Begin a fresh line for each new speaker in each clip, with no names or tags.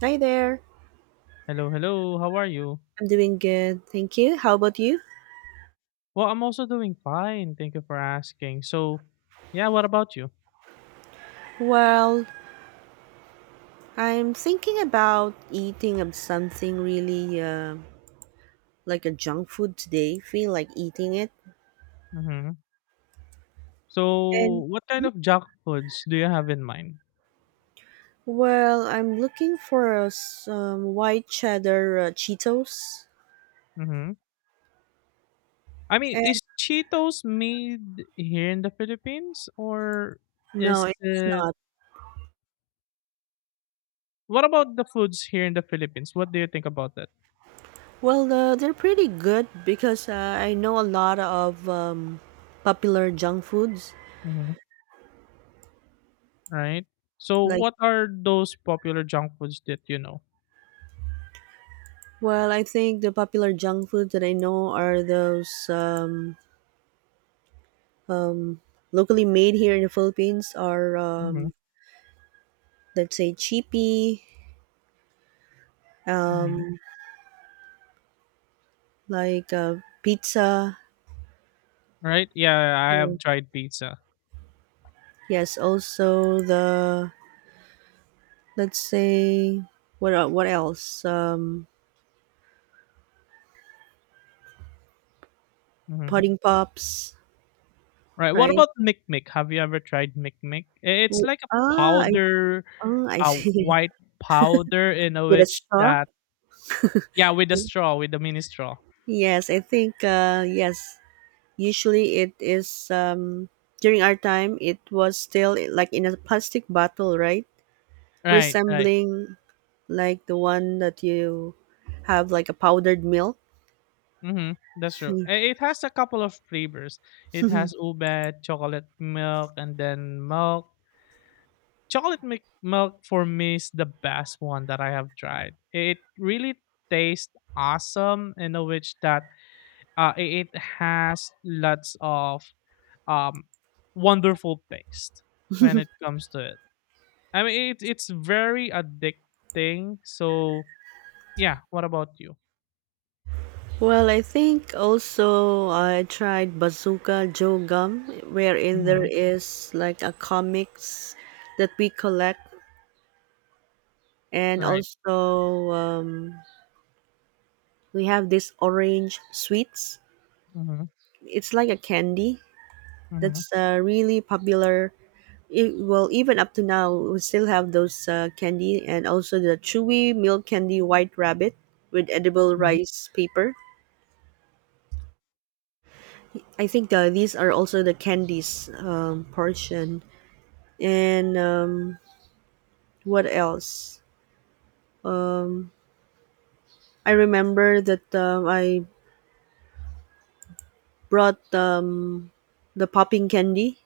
Hi there.
Hello, hello. How are you?
I'm doing good. Thank you. How about you?
Well, I'm also doing fine. Thank you for asking. So, yeah, what about you?
Well, I'm thinking about eating of something really like a junk food today. Feel like eating it.
Mm-hmm.
And
So, what kind of junk foods do you have in mind?
well, I'm looking for some white cheddar Cheetos.
Mm-hmm. I mean,
And
is Cheetos made here in the Philippines or
no,
is
it's
it.
not.
What about the foods here in the Philippines? What do you think about that?
Well, they're pretty good because I know a lot of popular junk foods.
Mm-hmm. Right? So,
Like,
what are those popular junk foods that you know?
well, I think the popular junk foods that I know are those. Locally made here in the Philippines are
Mm-hmm.
let's say chippy, um,
Mm-hmm.
like pizza.
Right? Yeah, I
Mm.
have tried pizza.
Yes, also the let's say what else?
Mhm.
Pudding pops,
Right. What
right?
about mikmik? Have you ever tried mikmik? It's
W-
like a
Ah, I
powder,
oh, I
a
see
white powder in a
with a
which
straw.
that, yeah, with the straw, with the mini straw.
Yes, I think yes. Usually it is during our time. It was still like in a plastic bottle, right?
Right. Right.
Resembling like the one that you have like a powdered milk.
Mm-hmm. That's true. It has a couple of flavors. It has ube, chocolate milk, and then milk. Chocolate milk for me is the best one that I have tried. It really tastes awesome in a which that it has lots of um, wonderful taste when it comes to it. I mean, it's very addicting. So, yeah, what about you?
Well, I think also I tried Bazooka Joe Gum, wherein there
Hmm.
is like a comics that we collect, and
Right.
also we have this orange sweets.
Hmm.
It's like a candy
Hmm.
that's really popular it, well even up to now we still have those candy, and also the chewy milk candy white rabbit with edible
Hmm.
rice paper. I think these are also the candies portion, and what else. I remember that I brought the popping candy,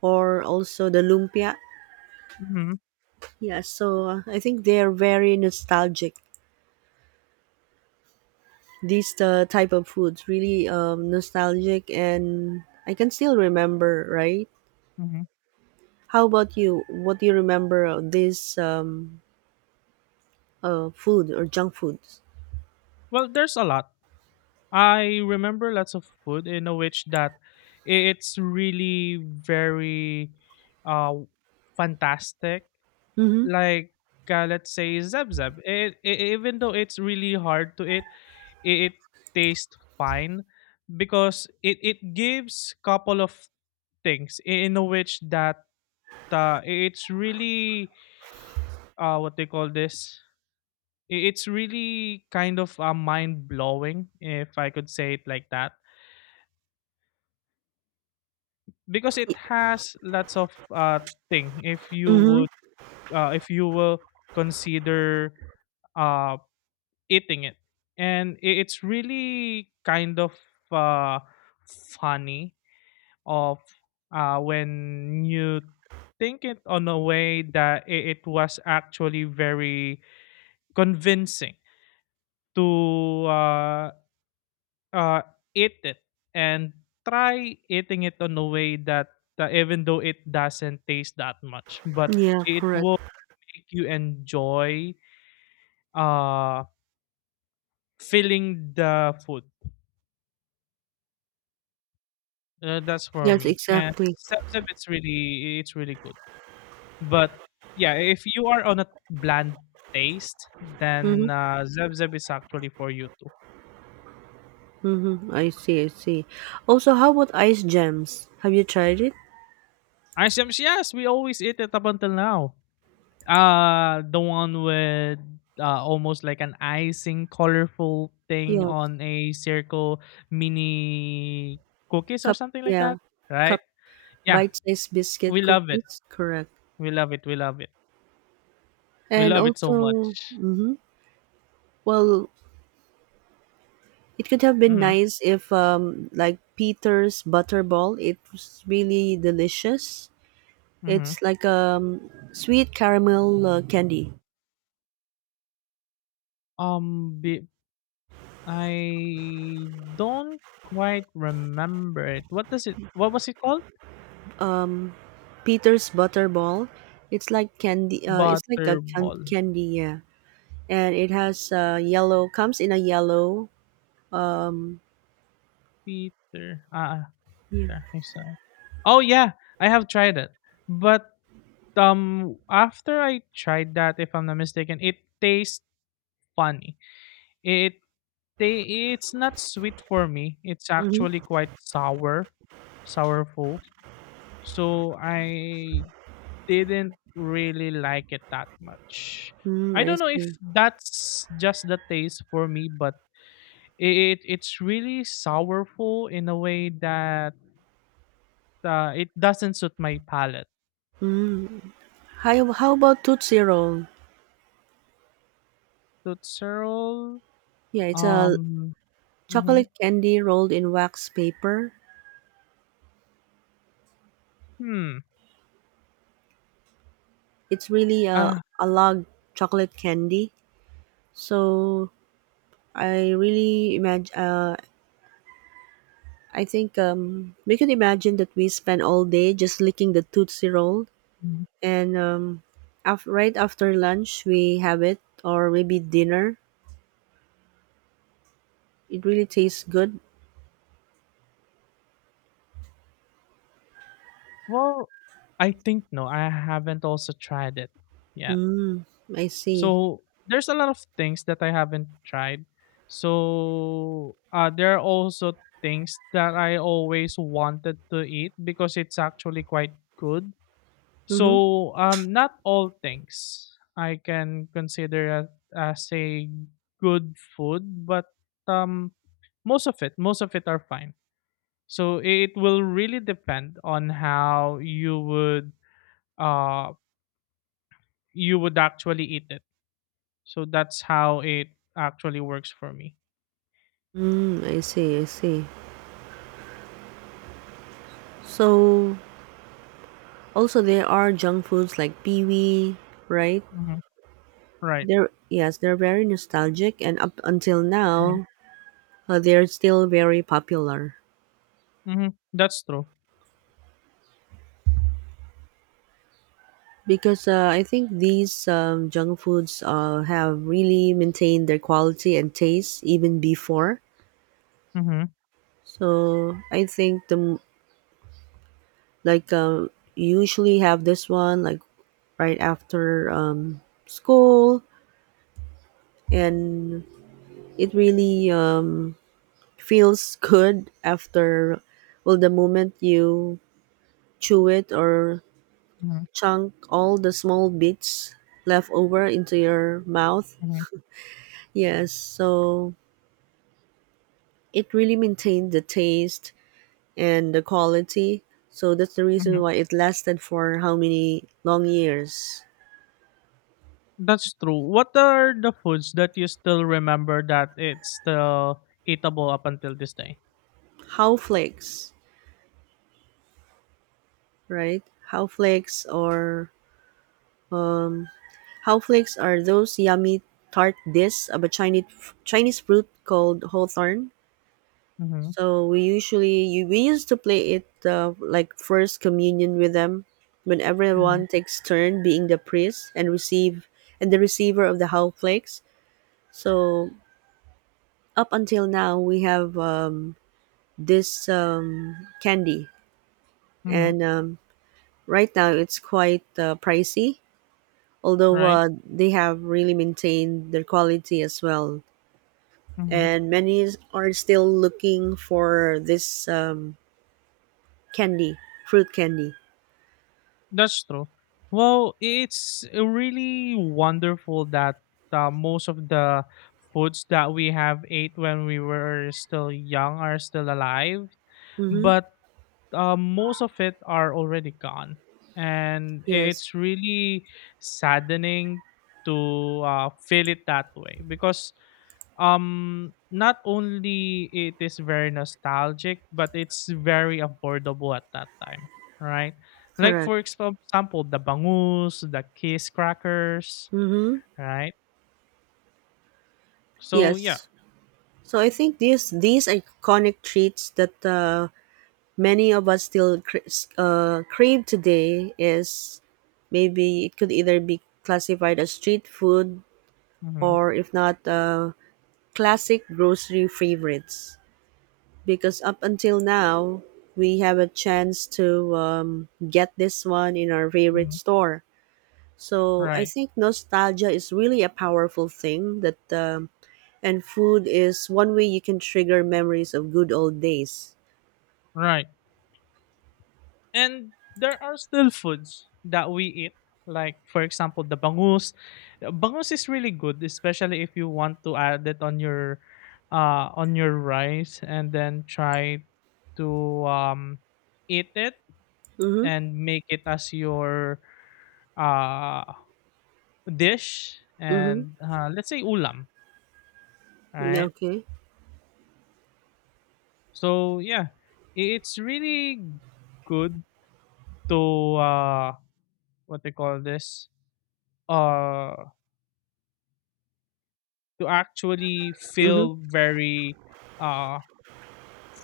or also the lumpia.
Hmm.
Yeah, so I think they are very nostalgic. These type of foods really nostalgic, and I can still remember, right?
Hmm.
How about you, what do you remember of this food or junk foods?
Well, there's a lot. I remember lots of food in a which that it's really very uh fantastic.
Mm-hmm.
Like, let's say zeb zeb. It, I Even though it's really hard to eat, it tastes fine because it gives couple of things in which that it's really, what they call this. It's really kind of mind blowing, if I could say it like that, because it has lots of thing if you
Mm-hmm.
would if you will consider uh, eating it, and it's really kind of uh, funny of, when you think it on a way that it was actually very convincing to uh, eat it and try eating it on a way that, even though it doesn't taste that much, but
Yeah,
it
correct.
will make you enjoy, uh, feeling the food. That's for
Yes,
me. And
exactly.
Seb Seb, it's really good. But yeah, if you are on a bland taste,
Mm-hmm.
then, Zeb Zeb is actually for you too.
Mm-hmm. I see, I see. Also, how about ice gems, have you tried it?
Icebms, yes, we always eat it up until now. The one with, almost like an icing, colorful thing
Yes.
on a circle, mini cookies or
Cup,
something like
yeah.
that, right?
Cup.
Yeah,
Bite-sized biscuit
we love it.
cookies, correct.
We love it. We love it. We
And
love it so
also
much.
mm-hmm. Well, it could have been
Mm-hmm.
nice if, like Peter's Butterball, it was really delicious.
Mm-hmm.
It's like sweet caramel candy.
Um, be, I don't quite remember it. What does it? What was it called?
Peter's Butterball, it's like candy. It's like a
Butterball.
candy, yeah. And it has yellow. Comes in a yellow. Um,
Peter. Ah,
yeah.
there. I saw it. Oh yeah, I have tried it. But, after I tried that, if I'm not mistaken, it tastes funny. It it's not sweet for me. It's
Mm-hmm.
actually quite sour, sourful. So I didn't really like it that much.
Mm,
I
I
don't know if
see.
that's just the taste for me, but it's really sourful in a way that, it doesn't suit my palate.
Mm. How about Tootsie Roll?
Totserol,
Yeah, it's a
um, mm-hmm.
chocolate candy rolled in wax paper.
hmm,
It's really
uh,
a log chocolate candy. So I really imagine. I think we could imagine that we spend all day just licking the tootsie roll,
mm,
and right after lunch we have it, or maybe dinner. It really tastes good.
well, I think no, I haven't also tried it. Yeah.
Mm, I see.
So there's a lot of things that I haven't tried. So, there are also things that I always wanted to eat because it's actually quite good.
Mm-hmm.
So, not all things I can consider as, a good food, but, um, most of it are fine. So it will really depend on how uh you would actually eat it. So that's how it actually works for me.
Mm, I see. I see. So also there are junk foods like pee wee, right?
Mhm. Right.
They're yes, they're very nostalgic, and up until
Mhm.
now, they're still very popular
Mhm. That's true.
because I think these junk foods have really maintained their quality and taste even before.
Mhm.
So I think the like you usually have this one like right after school, and it really feels good after. Well, the moment you chew it, or
Mhm.
chunk all the small bits left over into your mouth.
Mhm.
Yes, so it really maintained the taste and the quality. So that's the reason
Mhm.
why it lasted for how many long years.
That's true. What are the foods that you still remember that it's still eatable up until this day?
How flakes, right? How flakes, or how flakes are those yummy tart discs of a Chinese fruit called hawthorn.
Mhm.
So we usually you, we used to play it like first communion with them, when
Mhm.
everyone takes turn being the priest and receive and the receiver of the how flakes. So up until now, we have this candy,
Mhm.
and right now it's quite pricey. Although
Right.
they have really maintained their quality as well,
Mhm.
and many are still looking for this candy, fruit candy.
That's true. Well, it's really wonderful that, most of the foods that we have ate when we were still young are still alive.
Mm-hmm.
But, most of it are already gone, and
Yes,
it's really saddening to, feel it that way because, not only it is very nostalgic, but it's very affordable at that time, right? Like,
correct.
for example, the bangus, the kiss crackers,
Mm-hmm.
right? So yeah.
Yes. So I think these iconic treats that many of us still crave today is maybe it could either be classified as street food,
Hmm.
or if not classic grocery favorites, because up until now we have a chance to get this one in our favorite
Hmm.
store. So I
Right.
think nostalgia is really a powerful thing, that and food is one way you can trigger memories of good old days.
Right. And there are still foods that we eat, like for example the bangus. Bangus is really good, especially if you want to add it on your rice and then try to um eat it
Mm-hmm.
and make it as your uh dish
Mm-hmm.
and, let's say ulam,
Mm,
right?
okay.
So yeah, it's really good to, uh what they call this, uh to actually
Mm-hmm.
feel very, uh,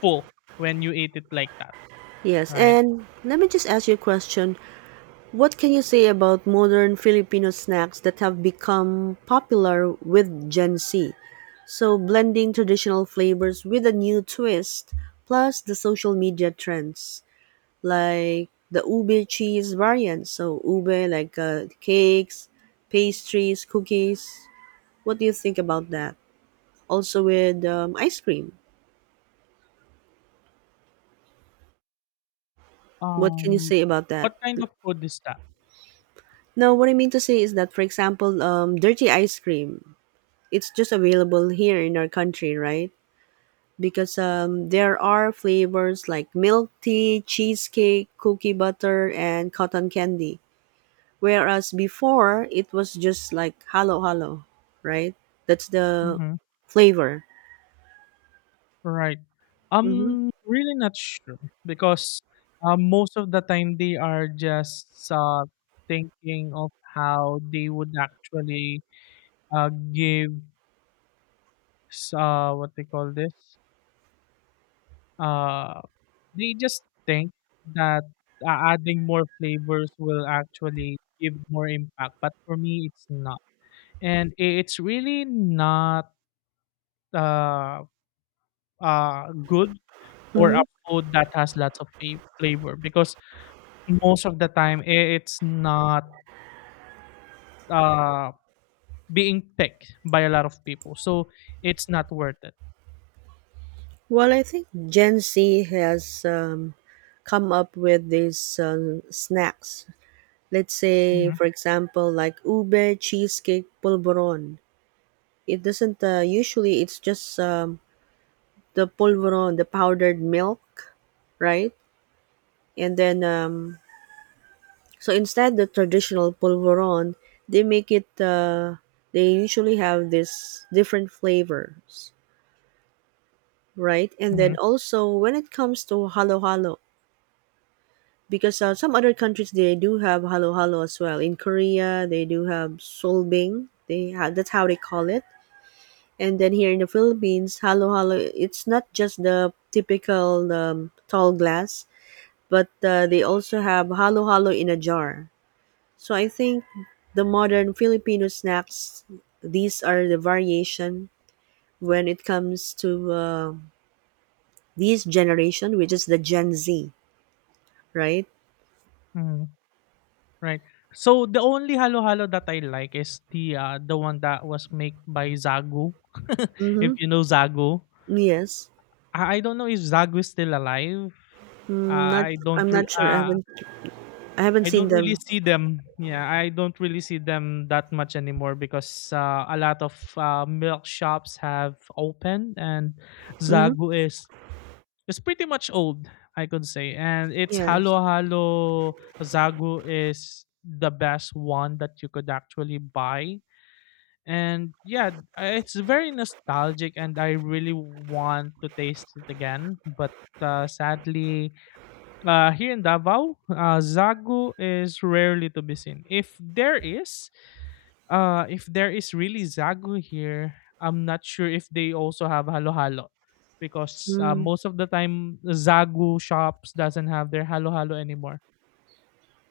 full when you ate it like that,
Yes,
right?
and let me just ask you a question. What can you say about modern Filipino snacks that have become popular with Gen Z? So, blending traditional flavors with a new twist, plus the social media trends like the ube cheese variant. So, ube like cakes, pastries, cookies. What do you think about that? Also, with ice cream. What can you
Um,
say about that?
what kind of food is that?
No, what I mean to say is that, for example, dirty ice cream. It's just available here in our country, right? Because there are flavors like milk tea, cheesecake, cookie butter, and cotton candy. Whereas before, it was just like halo halo, right? That's the
Hmm.
flavor.
Right.
Mm-hmm.
I'm really not sure because, most of the time they are just, thinking of how they would actually, uh, give what they call this. Uh, they just think that adding more flavors will actually give more impact, but for me, it's not. And it's really not, uh, good for a
Mm-hmm.
food that has lots of flavor because most of the time it's not, uh, being picked by a lot of people. So it's not worth it.
Well, I think Gen Z has come up with these snacks. Let's say,
Hmm.
for example, like ube cheesecake polvoron. It doesn't usually. It's just the polvoron, the powdered milk, right? And then, so instead the traditional polvoron, they make it. They usually have this different flavors, right? And then also when it comes to halo halo, because some other countries they do have halo halo as well. In Korea, they do have solbing. They that's how they call it. And then here in the Philippines, halo halo, it's not just the typical tall glass, but they also have halo-halo in a jar. So I think the modern Filipino snacks, these are the variation when it comes to this generation, which is the Gen Z, right?
Hmm. Right. So the only halo-halo that I like is the one that was made by Zagu, if
Mm-hmm.
you know Zagu.
Yes.
I don't know if Zagu is still alive. Uh,
Mm, not.
I
I'm
don't re-
not sure. I
uh,
haven't. I haven't
I
seen
don't really
them.
see them. Yeah, I don't really see them that much anymore because, a lot of, milk shops have opened and
Mm-hmm.
Zagu is pretty much old, I could say. And it's
Yes.
halo-halo. Zagu is the best one that you could actually buy, and yeah, it's very nostalgic and I really want to taste it again, but, sadly, here in Davao, zagu is rarely to be seen. If there is, really zagu here, I'm not sure if they also have halo halo, because,
Mm,
most of the time zagu shops doesn't have their halo halo anymore.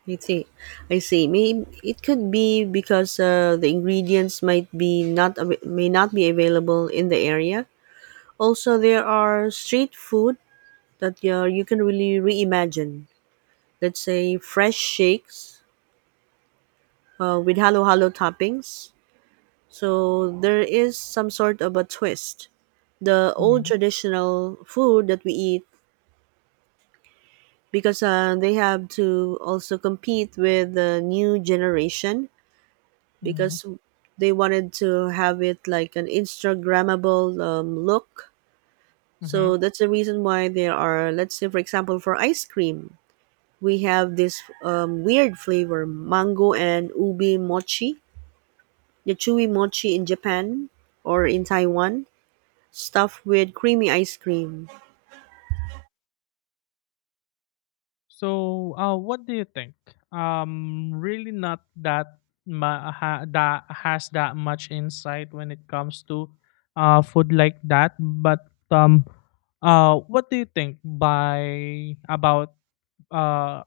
I see. I see. May it could be because the ingredients might be not may not be available in the area. Also, there are street food that yeah, you can really reimagine. Let's say fresh shakes with halo halo toppings. So there is some sort of a twist. The old
Hmm.
traditional food that we eat because they have to also compete with the new generation, because they wanted to have it like an Instagrammable look.
Hmm.
So that's the reason why there are, let's say, for example, for ice cream, we have this weird flavor mango and ubi mochi, the chewy mochi in Japan or in Taiwan, stuffed with creamy ice cream.
So, what do you think? Really not that that has that much insight when it comes to food like that. But, what do you think by about uh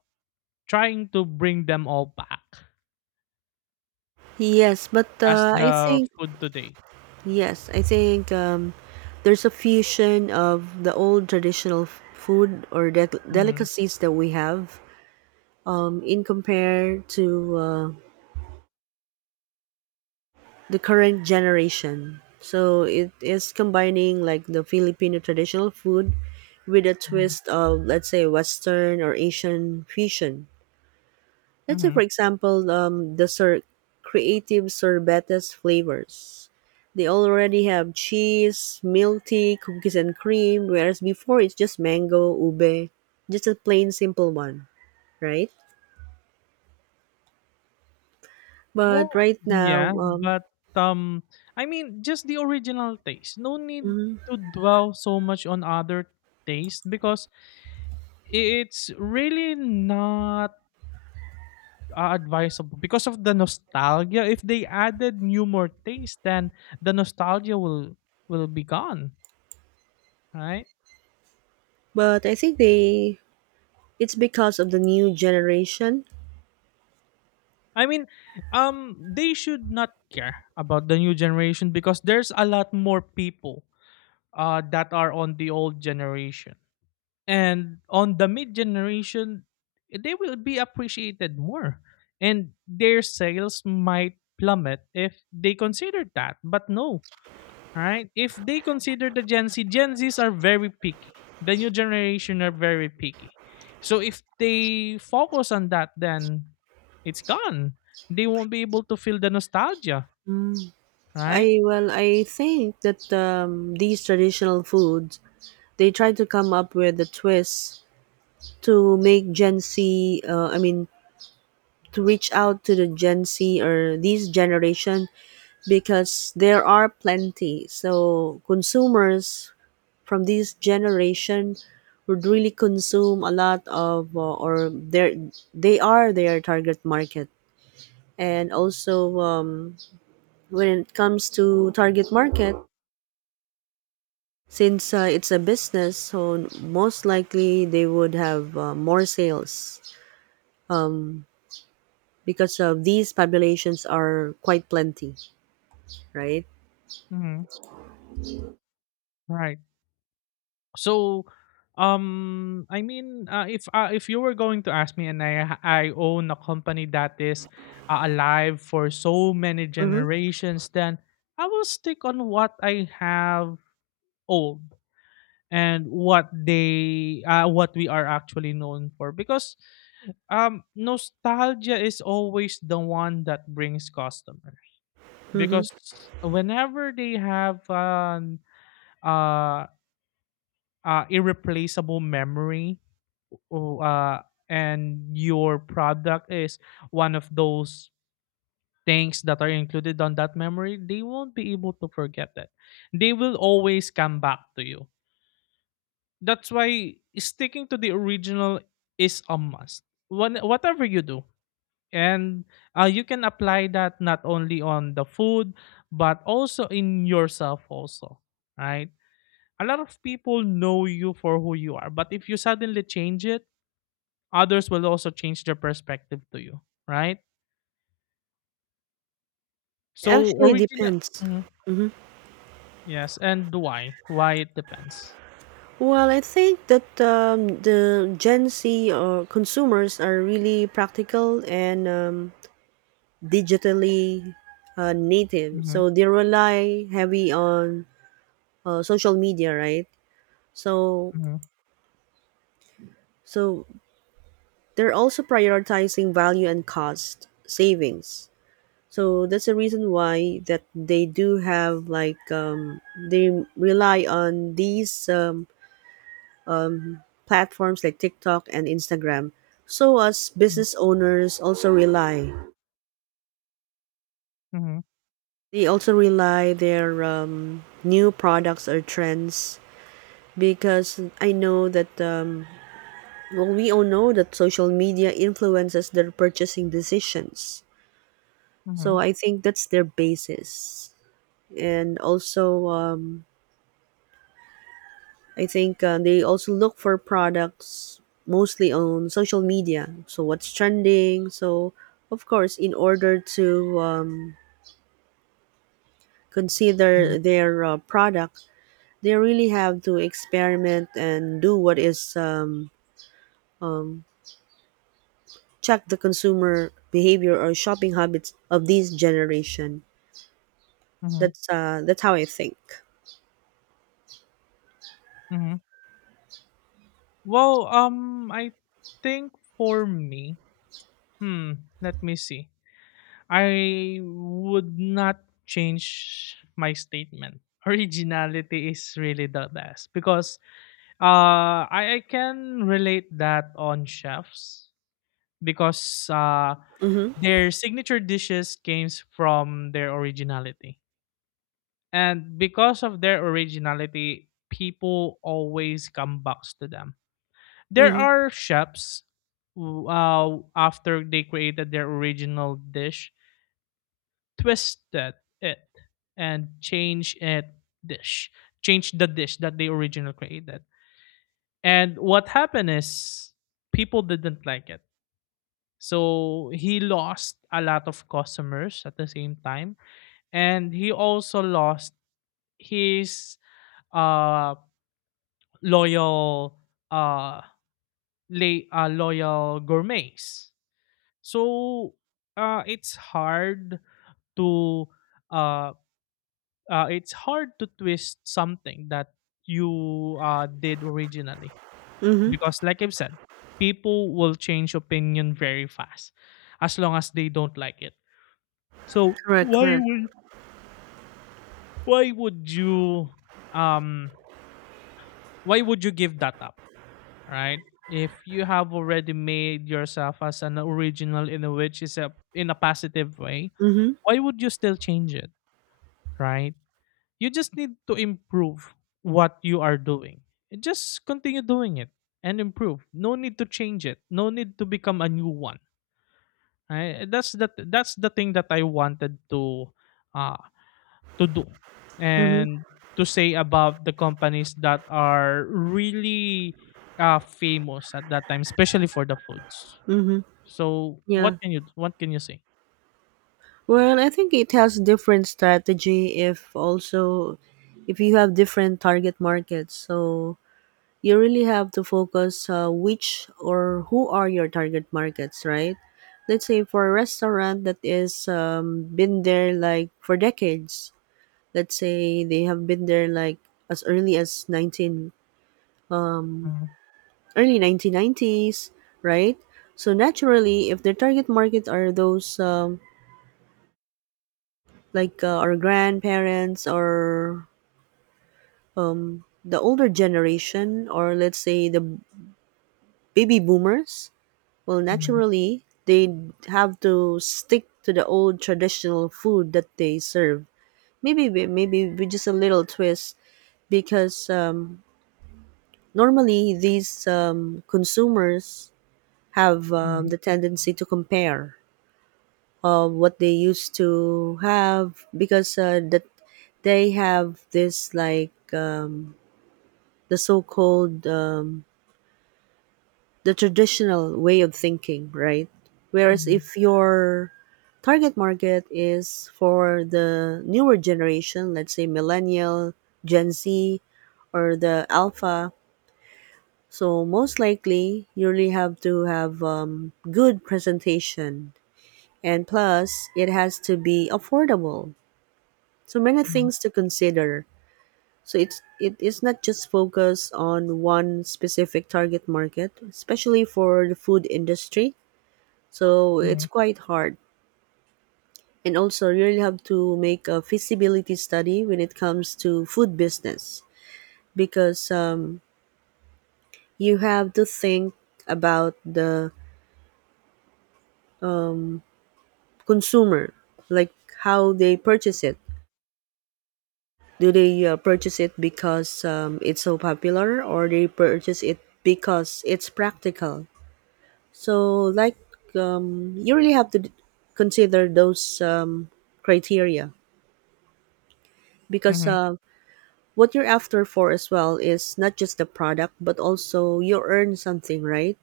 trying to bring them all back
Yes, but
as
uh, i
the
think
food today?
yes i think there's a fusion of the old traditional food or
Mm-hmm.
delicacies that we have in compare to the current generation. So it is combining like the Filipino traditional food with a
Mm-hmm.
twist of let's say Western or Asian fusion. Let's say
Mm-hmm.
for example creative sorbetes flavors. They already have cheese, milk tea, cookies and cream, whereas before it's just mango, ube, just a plain simple one, right? But
Well,
right
yeah,
now,
but, um, I mean, just the original taste. No need
mhm.
to dwell so much on other taste because it's really not, advisable because of the nostalgia. If they added new more taste, then the nostalgia will be gone, right?
But I think they it's because of the new generation.
I mean, they should not care about the new generation because there's a lot more people, that are on the old generation and on the mid generation, they will be appreciated more, and their sales might plummet if they consider that. But no. All right? If they consider the Gen Z, Gen Zs are very picky. The new generation are very picky. So if they focus on that, then it's gone. They won't be able to feel the nostalgia, right?
I well, I think that these traditional foods they try to come up with a twist to make Gen Z. I mean, to reach out to the Gen Z or these generation, because there are plenty. So consumers from this generation would really consume a lot of or their they are their target market, and also when it comes to target market, since it's a business, so most likely they would have more sales um, because of these populations are quite plenty, right?
Hmm. Right. So, I mean, if you were going to ask me, and I own a company that is, alive for so many
Mm-hmm,
generations, then I will stick on what I have old and what we are actually known for because nostalgia is always the one that brings customers,
mm-hmm.
because whenever they have an, uh, irreplaceable memory, or, uh and your product is one of those things that are included on that memory, they won't be able to forget that. They will always come back to you. That's why sticking to the original is a must when whatever you do. And, you can apply that not only on the food, but also in yourself also, right? A lot of people know you for who you are, but if you suddenly change it, others will also change their perspective to you, right? So,
Actually
original.
depends.
Mhm.
Hmm.
Yes, and why, it depends.
Well, I think that the Gen Z or consumers are really practical and digitally native.
Mm-hmm.
So they rely heavy on social media, right? So
Mm-hmm.
So they're also prioritizing value and cost savings. So that's the reason why that they do have like they rely on these platforms like TikTok and Instagram. So as business owners also rely,
Mm-hmm.
they also rely their new products or trends, because I know that well we all know that social media influences their purchasing decisions.
Mm-hmm.
So I think that's their basis. And also, I think they also look for products mostly on social media. So what's trending? So of course, in order to consider
Mm-hmm.
their product, they really have to experiment and do what is um, check the consumer behavior or shopping habits of this generation.
Mm-hmm.
That's how I think.
Mm-hmm. Well, I think for me, let me see. I would not change my statement. Originality is really the best because, I can relate that on chefs because,
Mm-hmm.
their signature dishes came from their originality. And because of their originality, people always come back to them. There
Mm-hmm.
are chefs who, after they created their original dish, twisted it and dish change the dish that they originally created, and what happened is people didn't like it. So he lost a lot of customers at the same time, and he also lost his uh loyal uh loyal gourmets. So, it's hard to uh, to twist something that you, did originally,
Mm-hmm.
because, like I've said, people will change opinion very fast as long as they don't like it. So
Correct, correct.
why would you um why would you give that up, right? If you have already made yourself as an original in a which is a in a positive way,
Mm-hmm.
why would you still change it, right? You just need to improve what you are doing. Just continue doing it and improve. No need to change it. No need to become a new one. I, that's that that's the thing that I wanted to, uh to do
Mhm,
and to say about the companies that are really famous at that time, especially for the foods.
mhm,
So
yeah.
what can you say?
Well, I think it has different strategy if also if you have different target markets. So you really have to focus which or who are your target markets, right? Let's say for a restaurant that is been there like for decades. Let's say they have been there like as early as 19
Mhm.
early 1990s, right? So naturally, if their target market are those like our grandparents, or the older generation, or let's say the baby boomers, well
Mhm.
naturally they have to stick to the old traditional food that they serve, maybe maybe with just a little twist, because normally these consumers have
Mhm.
the tendency to compare of what they used to have, because that they have this like the so-called the traditional way of thinking, right? Whereas
Mhm.
if your target market is for the newer generation, let's say millennial, Gen Z, or the alpha, so most likely you really have to have good presentation, and plus it has to be affordable, so many
Mhm.
things to consider. So it's it is not just focused on one specific target market, especially for the food industry. So it's
Mhm.
quite hard. And also you really have to make a feasibility study when it comes to food business, because you have to think about the consumer, like how they purchase it. Do they purchase it because it's so popular, or they purchase it because it's practical? So, like, you really have to consider those criteria, because
Mhm.
what you're after for as well is not just the product, but also you earn something, right?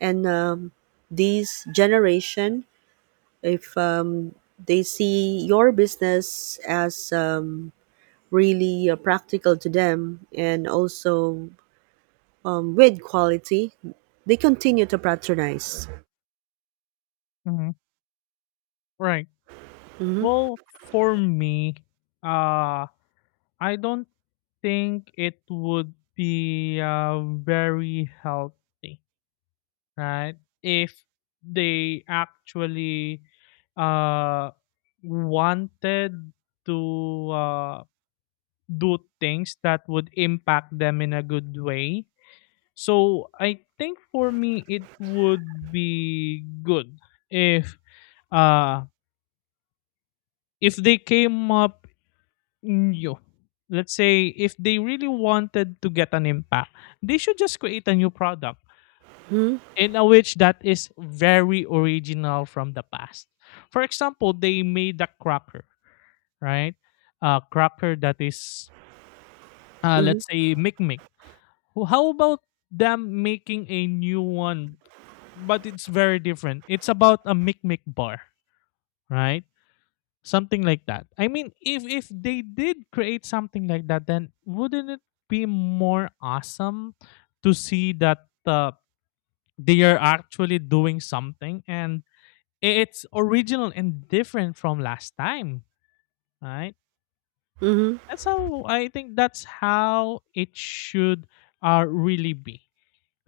And these generation, if they see your business as really practical to them, and also with quality, they continue to patronize.
Mhm. Right.
Mm-hmm.
Well, for me, uh, I don't think it would be, very healthy, right? If they actually, uh, wanted to, do things that would impact them in a good way. So I think for me, it would be good if, uh, they came up. Yo. Let's say if they really wanted to get an impact, they should just create a new product
Mm-hmm.
in a which that is very original from the past. For example, they made a cracker, right? A cracker that is, let's
Mm-hmm.
say, Mick Mick. How about them making a new one, but it's very different? It's about a Mick Mick bar, right? Something like that. I mean, if they did create something like that, then wouldn't it be more awesome to see that, they are actually doing something and it's original and different from last time, right?
Mm-hmm.
That's how I think. That's how it should, really be.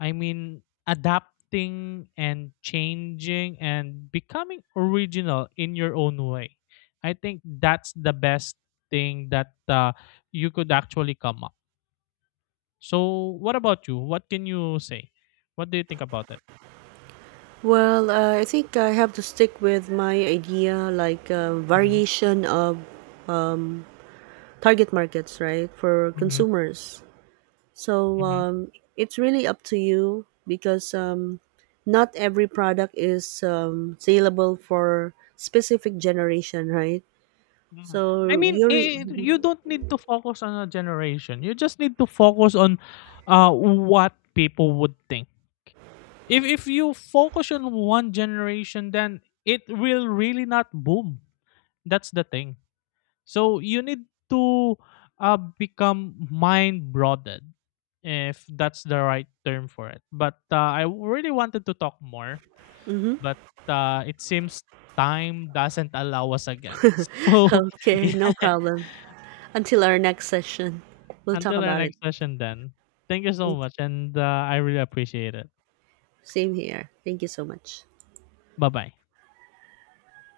I mean, adapting and changing and becoming original in your own way. I think that's the best thing that, you could actually come up. So, what about you? What can you say? What do you think about it?
Well, I think I have to stick with my idea like
Hmm.
variation of target markets, right, for
Hmm.
consumers. So
Hmm.
it's really up to you because not every product is saleable for specific generation, right?
Hmm. I
So
mean,
you're
you don't need to focus on a generation. You just need to focus on, what people would think. If you focus on one generation, then it will really not boom. That's the thing. So you need to, become mind broadened, if that's the right term for it, but, I really wanted to talk more,
hmm.
but, it seems time doesn't allow us again. So,
Okay, no
yeah,
problem. Until our next session, we'll talk
until our
about it.
next session then. Thank you so
Thank
much,
you.
and, I really appreciate it.
Same here. Thank you so much.
Bye bye.